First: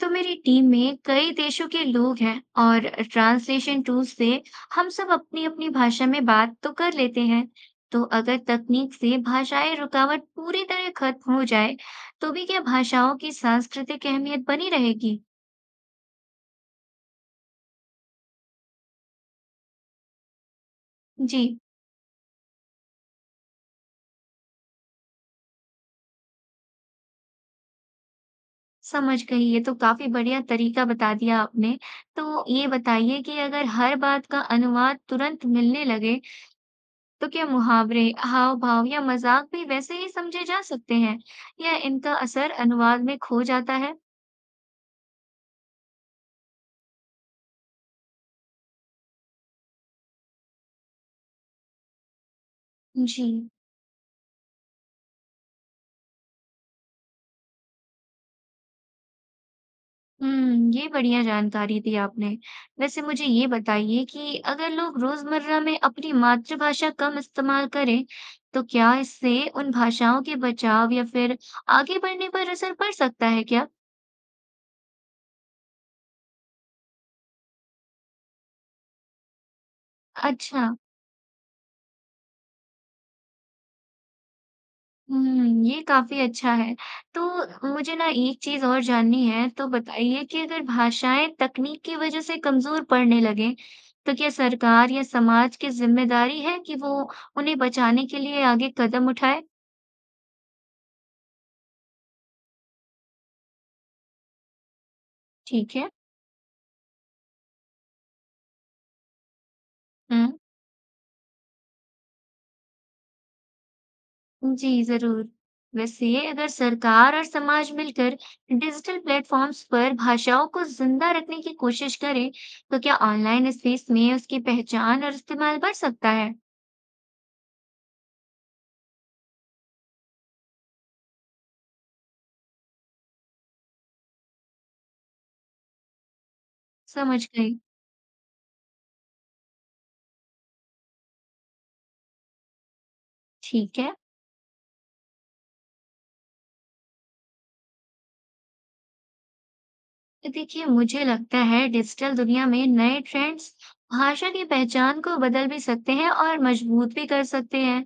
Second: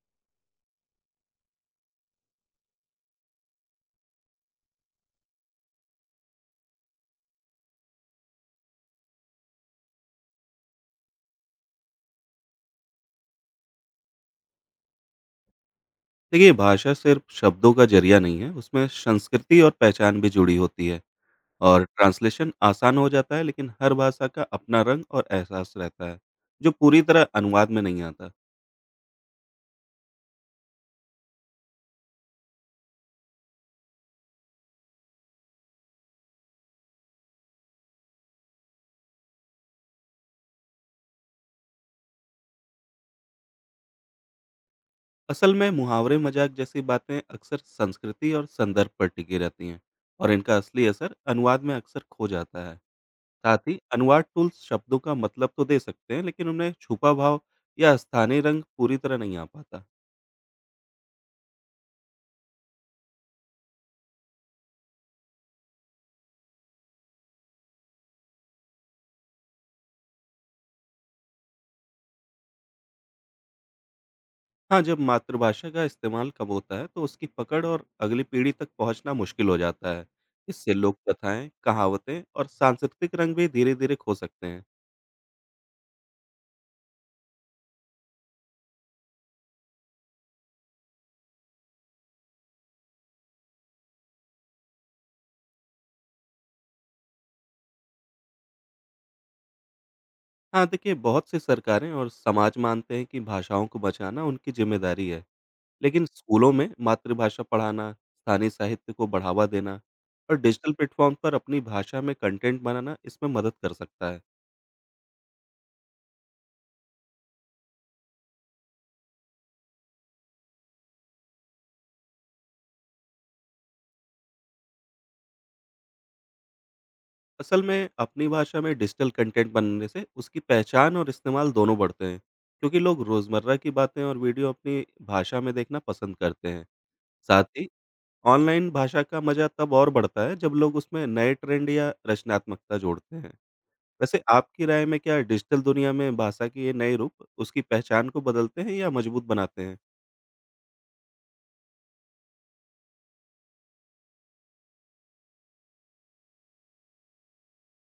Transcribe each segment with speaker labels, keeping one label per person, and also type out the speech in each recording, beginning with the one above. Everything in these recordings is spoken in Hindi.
Speaker 1: तो मेरी टीम में कई देशों के लोग हैं और ट्रांसलेशन टूल से हम सब अपनी अपनी भाषा में बात तो कर लेते हैं। तो अगर तकनीक से भाषाई रुकावट पूरी तरह खत्म हो जाए तो भी क्या भाषाओं की सांस्कृतिक अहमियत बनी रहेगी।
Speaker 2: देखिए, भाषा सिर्फ शब्दों का जरिया नहीं है। उसमें संस्कृति और पहचान भी जुड़ी होती है।
Speaker 1: जी।
Speaker 2: और ट्रांसलेशन आसान हो जाता है, लेकिन हर भाषा का अपना रंग और एहसास रहता है, जो पूरी तरह अनुवाद में नहीं आता।
Speaker 1: समझ गई, ये तो काफी बढ़िया तरीका बता दिया आपने। तो ये बताइए कि अगर हर बात का अनुवाद तुरंत मिलने लगे तो क्या मुहावरे, हाव-भाव या मज़ाक भी वैसे ही समझे जा सकते हैं या इनका असर अनुवाद में खो जाता है?
Speaker 2: असल में मुहावरे, मजाक जैसी बातें अक्सर संस्कृति और संदर्भ पर टिकी रहती हैं, और इनका असली असर अनुवाद में अक्सर खो जाता है।
Speaker 1: जी।
Speaker 2: साथ ही, अनुवाद टूल्स शब्दों का मतलब तो दे सकते हैं, लेकिन उनमें छुपा भाव या स्थानीय रंग पूरी तरह नहीं आ पाता।
Speaker 1: हुँ, ये बढ़िया जानकारी दी आपने। वैसे मुझे ये बताइए कि अगर लोग रोज़मर्रा में अपनी मातृभाषा कम इस्तेमाल करें, तो क्या इससे उन भाषाओं के बचाव या फिर आगे बढ़ने पर असर पड़ सकता है क्या?
Speaker 2: हाँ, जब मातृभाषा का इस्तेमाल कम होता है, तो उसकी पकड़ और अगली पीढ़ी तक पहुँचना मुश्किल हो जाता है।
Speaker 1: अच्छा।
Speaker 2: इससे लोक कथाएँ, कहावतें और सांस्कृतिक रंग भी धीरे-धीरे खो सकते हैं।
Speaker 1: हुँ, ये काफ़ी अच्छा है। तो मुझे ना एक चीज़ और जाननी है, तो बताइए कि अगर भाषाएँ तकनीक की वजह से कमज़ोर पड़ने लगें, तो क्या सरकार या समाज की ज़िम्मेदारी है कि वो उन्हें बचाने के लिए आगे कदम उठाए?
Speaker 2: हाँ, देखिए, बहुत सी सरकारें और समाज मानते हैं कि भाषाओं को बचाना उनकी ज़िम्मेदारी है।
Speaker 1: ठीक है।
Speaker 2: लेकिन स्कूलों में मातृभाषा पढ़ाना, स्थानीय साहित्य को बढ़ावा देना
Speaker 1: हुँ,
Speaker 2: और डिजिटल प्लेटफ़ॉर्म पर अपनी भाषा में कंटेंट बनाना इसमें मदद कर सकता है।
Speaker 1: जी, ज़रूर। वैसे अगर सरकार और समाज मिलकर डिजिटल प्लेटफ़ॉर्म्स पर भाषाओं को ज़िंदा रखने की कोशिश करें, तो क्या ऑनलाइन स्पेस में उसकी पहचान और इस्तेमाल बढ़ सकता है?
Speaker 2: असल में, अपनी भाषा में डिजिटल कंटेंट बनने से उसकी पहचान और इस्तेमाल दोनों बढ़ते हैं, क्योंकि लोग रोजमर्रा की बातें और वीडियो अपनी भाषा में देखना पसंद करते हैं।
Speaker 1: समझ
Speaker 2: साथ
Speaker 1: गई।
Speaker 2: ही, ऑनलाइन भाषा का मजा तब और बढ़ता है जब लोग उसमें नए ट्रेंड या रचनात्मकता जोड़ते हैं।
Speaker 1: ठीक है।
Speaker 2: वैसे, आपकी राय में क्या डिजिटल दुनिया में भाषा के ये नए रूप उसकी पहचान को बदलते हैं या मजबूत बनाते हैं?
Speaker 1: देखिए, मुझे लगता है डिजिटल दुनिया में नए ट्रेंड्स भाषा की पहचान को बदल भी सकते हैं और मजबूत भी कर सकते हैं।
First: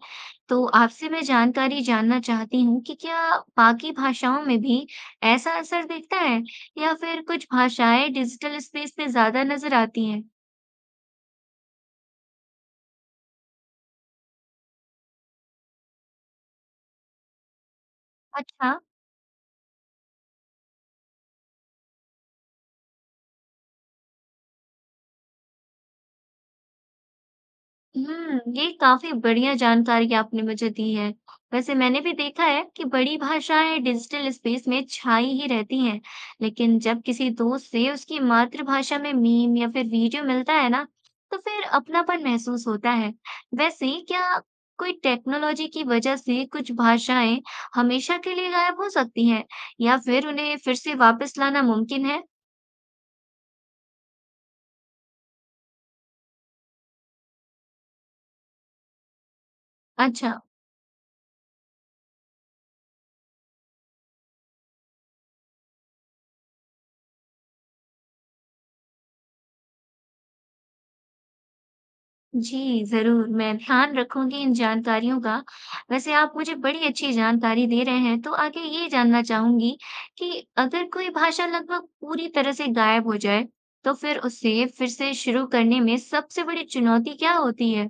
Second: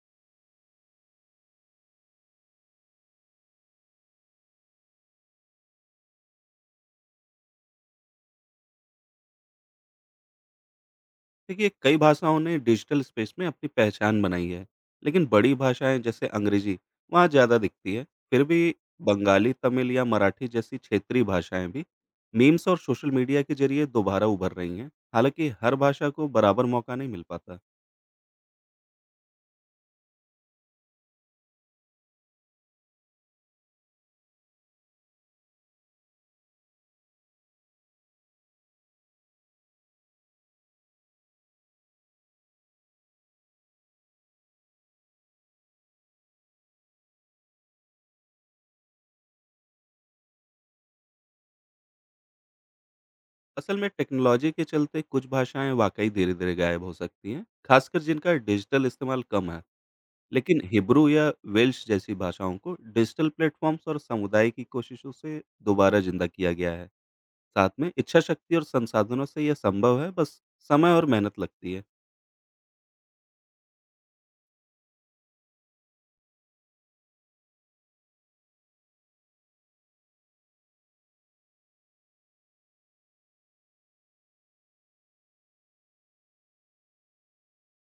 Speaker 1: तो आपसे मैं जानकारी जानना चाहती हूँ कि क्या बाकी भाषाओं में भी ऐसा असर दिखता है या फिर कुछ भाषाएं डिजिटल स्पेस में ज्यादा नजर आती हैं।
Speaker 2: देखिए, कई भाषाओं ने डिजिटल स्पेस में अपनी पहचान बनाई है, लेकिन बड़ी भाषाएं जैसे अंग्रेजी वहाँ ज़्यादा दिखती है। फिर
Speaker 1: अच्छा।
Speaker 2: भी बंगाली, तमिल या मराठी जैसी क्षेत्रीय भाषाएं भी मीम्स और सोशल मीडिया के जरिए दोबारा उभर रही हैं। हालांकि हर भाषा को बराबर मौका नहीं मिल पाता।
Speaker 1: हुँ, ये काफ़ी बढ़िया जानकारी आपने मुझे दी है। वैसे मैंने भी देखा है कि बड़ी भाषाएँ डिजिटल स्पेस में छाई ही रहती हैं, लेकिन जब किसी दोस्त से उसकी मातृभाषा में मीम या फिर वीडियो मिलता है ना, तो फिर अपनापन महसूस होता है। वैसे क्या कोई टेक्नोलॉजी की वजह से कुछ भाषाएँ हमेशा के लिए गायब हो सकती हैं या फिर उन्हें फिर से वापस लाना मुमकिन है?
Speaker 2: असल में टेक्नोलॉजी के चलते कुछ भाषाएं वाकई धीरे धीरे गायब हो सकती हैं, खासकर जिनका डिजिटल इस्तेमाल कम है।
Speaker 1: अच्छा।
Speaker 2: लेकिन हिब्रू या वेल्श जैसी भाषाओं को डिजिटल प्लेटफॉर्म्स और समुदाय की कोशिशों से दोबारा जिंदा किया गया है। साथ में इच्छाशक्ति और संसाधनों से यह संभव है, बस समय और मेहनत लगती है।
Speaker 1: जी, ज़रूर, मैं ध्यान रखूँगी इन जानकारियों का। वैसे आप मुझे बड़ी अच्छी जानकारी दे रहे हैं, तो आगे ये जानना चाहूँगी कि अगर कोई भाषा लगभग पूरी तरह से गायब हो जाए, तो फिर उसे फिर से शुरू करने में सबसे बड़ी चुनौती क्या होती है?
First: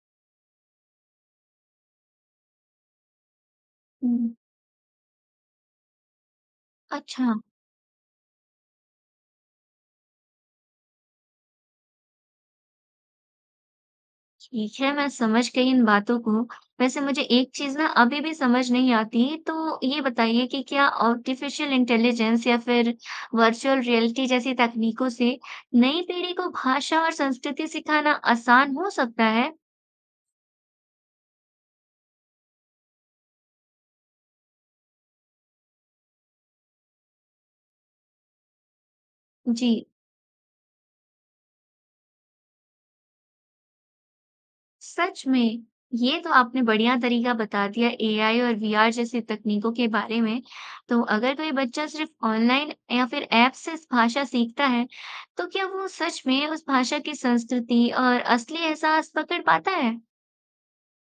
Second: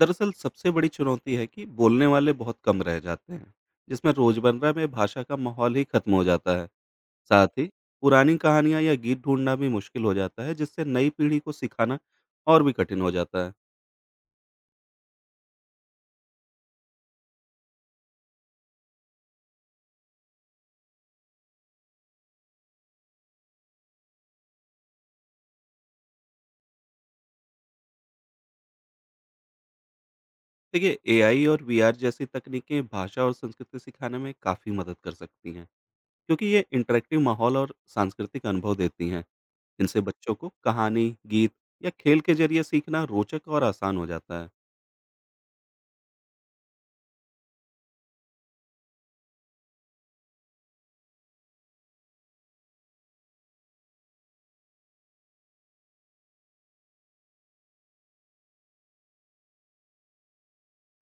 Speaker 2: दरअसल सबसे बड़ी चुनौती है कि बोलने वाले बहुत कम रह जाते हैं, जिसमें
Speaker 1: हुँ,
Speaker 2: रोजमर्रा में भाषा का माहौल ही खत्म हो जाता है।
Speaker 1: अच्छा।
Speaker 2: साथ ही, पुरानी कहानियाँ या गीत ढूँढना भी मुश्किल हो जाता है, जिससे नई पीढ़ी को सिखाना और भी कठिन हो जाता है।
Speaker 1: ठीक है, मैं समझ गई इन बातों को। वैसे मुझे एक चीज़ ना अभी भी समझ नहीं आती, तो ये बताइए कि क्या आर्टिफ़िशियल इंटेलिजेंस या फिर वर्चुअल रियलिटी जैसी तकनीकों से नई पीढ़ी को भाषा और संस्कृति सिखाना आसान हो सकता है?
Speaker 2: देखिए, एआई और वीआर जैसी तकनीकें भाषा और संस्कृति सिखाने में काफ़ी मदद कर सकती हैं, क्योंकि ये इंटरेक्टिव माहौल और सांस्कृतिक अनुभव देती हैं।
Speaker 1: जी।
Speaker 2: इनसे बच्चों को कहानी, गीत या खेल के जरिए सीखना रोचक और आसान हो जाता है।
Speaker 1: सच में, ये तो आपने बढ़िया तरीका बता दिया एआई और वीआर जैसी तकनीकों के बारे में। तो अगर कोई बच्चा सिर्फ ऑनलाइन या फिर ऐप से इस भाषा सीखता है तो क्या वो सच में उस भाषा की संस्कृति और असली एहसास पकड़ पाता है?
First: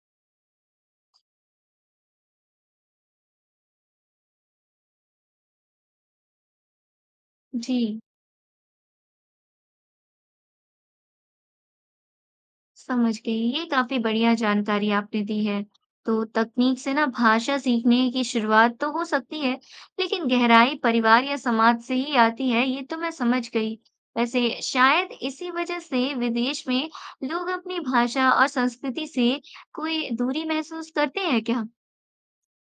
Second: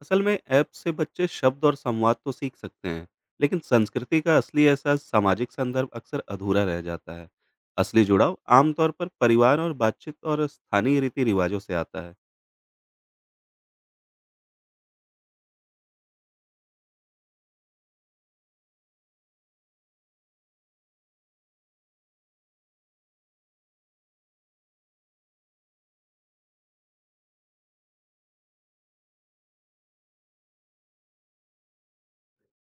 Speaker 2: असल में ऐप से बच्चे शब्द और संवाद तो सीख सकते हैं, लेकिन संस्कृति का असली एहसास, सामाजिक संदर्भ अक्सर अधूरा रह जाता है।
Speaker 1: जी।
Speaker 2: असली जुड़ाव आमतौर पर परिवार और बातचीत और स्थानीय रीति रिवाजों से आता है।
Speaker 1: समझ गई, ये काफी बढ़िया जानकारी आपने दी है। तो तकनीक से ना भाषा सीखने की शुरुआत तो हो सकती है, लेकिन गहराई परिवार या समाज से ही आती है, ये तो मैं समझ गई। वैसे शायद इसी वजह से विदेश में लोग अपनी भाषा और संस्कृति से कोई दूरी महसूस करते हैं क्या?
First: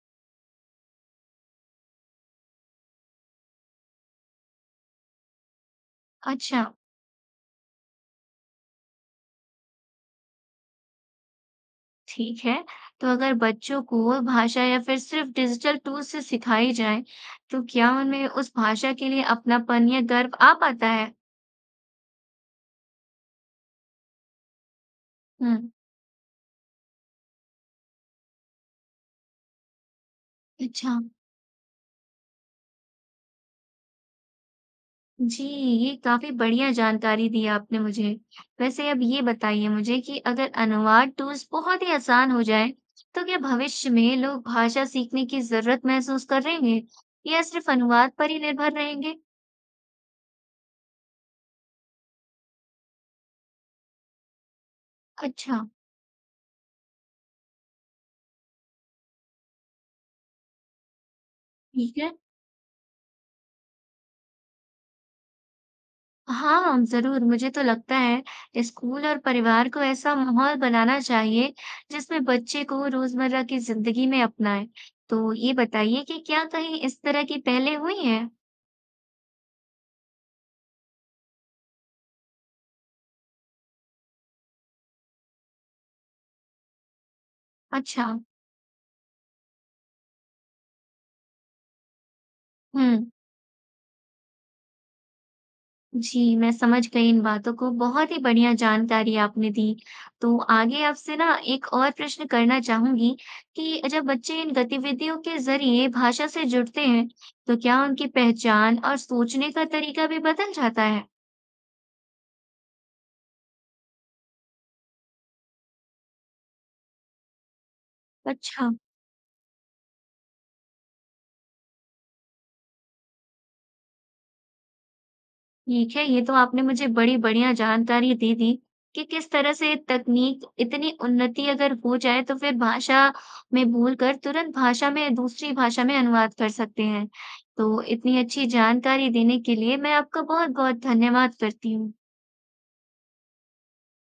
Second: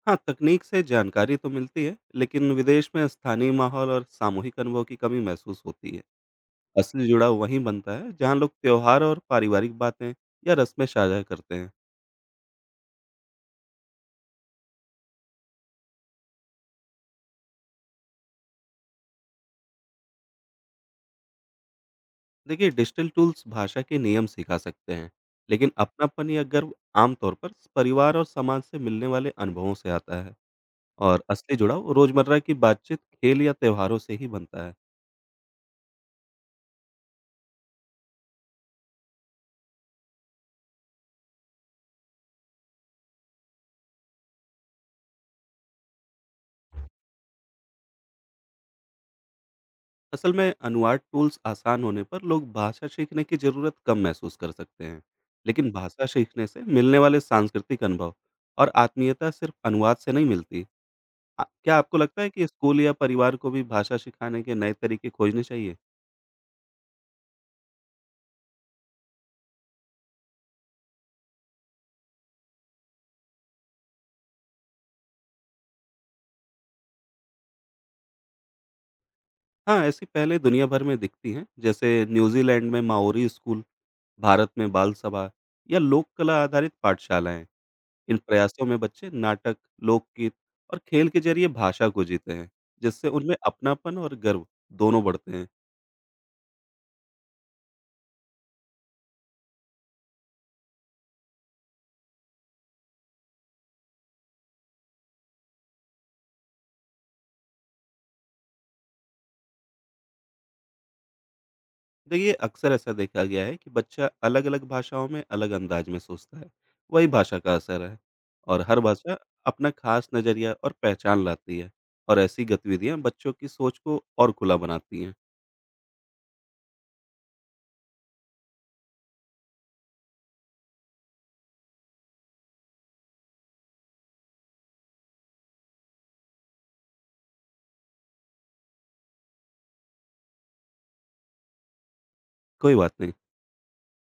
Speaker 2: हाँ, तकनीक से जानकारी तो मिलती है, लेकिन विदेश में स्थानीय माहौल और सामूहिक अनुभव की कमी महसूस होती है।
Speaker 1: अच्छा।
Speaker 2: असली जुड़ाव वहीं बनता है जहाँ लोग त्योहार और पारिवारिक बातें या रस्में साझा करते हैं।
Speaker 1: ठीक है। तो अगर बच्चों को भाषा या फिर सिर्फ डिजिटल टूल से सिखाई जाए तो क्या उनमें उस भाषा के लिए अपनापन या गर्व आ पाता है?
Speaker 2: देखिए, डिजिटल टूल्स भाषा के नियम सिखा सकते हैं,
Speaker 1: हम्म।
Speaker 2: लेकिन अपनापन या गर्व आमतौर पर परिवार और समाज से मिलने वाले अनुभवों से आता है।
Speaker 1: अच्छा।
Speaker 2: और असली जुड़ाव रोजमर्रा की बातचीत, खेल या त्योहारों से ही बनता है।
Speaker 1: जी, ये काफ़ी बढ़िया जानकारी दी आपने मुझे। वैसे अब ये बताइए मुझे कि अगर अनुवाद टूल्स बहुत ही आसान हो जाएँ, तो क्या भविष्य में लोग भाषा सीखने की ज़रूरत महसूस करेंगे या सिर्फ़ अनुवाद पर ही निर्भर रहेंगे?
Speaker 2: असल में अनुवाद टूल्स आसान होने पर लोग भाषा सीखने की जरूरत कम महसूस कर सकते हैं,
Speaker 1: अच्छा।
Speaker 2: लेकिन भाषा सीखने से मिलने वाले सांस्कृतिक अनुभव और आत्मीयता सिर्फ अनुवाद से नहीं मिलती। क्या आपको
Speaker 1: ठीक है।
Speaker 2: लगता है कि स्कूल या परिवार को भी भाषा सिखाने के नए तरीके खोजने चाहिए?
Speaker 1: हाँ, ज़रूर, मुझे तो लगता है स्कूल और परिवार को ऐसा माहौल बनाना चाहिए जिसमें बच्चे को रोज़मर्रा की ज़िंदगी में अपनाएँ। तो ये बताइए कि क्या कहीं इस तरह की पहलें हुई हैं?
Speaker 2: हाँ, ऐसी पहले दुनिया भर में दिखती हैं, जैसे न्यूज़ीलैंड में माओरी स्कूल, भारत में बाल सभा या लोक कला आधारित पाठशालाएँ।
Speaker 1: अच्छा।
Speaker 2: इन प्रयासों में बच्चे नाटक, लोकगीत और खेल के ज़रिए भाषा को जीते हैं, जिससे
Speaker 1: हुँ।
Speaker 2: उनमें अपनापन और गर्व दोनों बढ़ते हैं।
Speaker 1: जी, मैं समझ गई इन बातों को, बहुत ही बढ़िया जानकारी आपने दी। तो आगे आपसे ना एक और प्रश्न करना चाहूँगी कि जब बच्चे इन गतिविधियों के ज़रिए भाषा से जुड़ते हैं, तो क्या उनकी पहचान और सोचने का तरीका भी बदल जाता है?
Speaker 2: देखिए, अक्सर ऐसा देखा गया है कि बच्चा अलग-अलग भाषाओं में अलग अंदाज में सोचता है, वही भाषा का असर है। और
Speaker 1: अच्छा।
Speaker 2: हर भाषा अपना खास नज़रिया और पहचान लाती है, और ऐसी गतिविधियाँ बच्चों की सोच को और खुला बनाती हैं।
Speaker 1: ठीक है, ये तो आपने मुझे बड़ी बढ़िया जानकारी दे दी कि किस तरह से तकनीक इतनी उन्नति अगर हो जाए तो फिर भाषा में भूल कर तुरंत भाषा में दूसरी भाषा में अनुवाद कर सकते हैं। तो इतनी अच्छी जानकारी देने के लिए मैं आपका बहुत-बहुत धन्यवाद करती हूँ।
Speaker 2: कोई बात नहीं।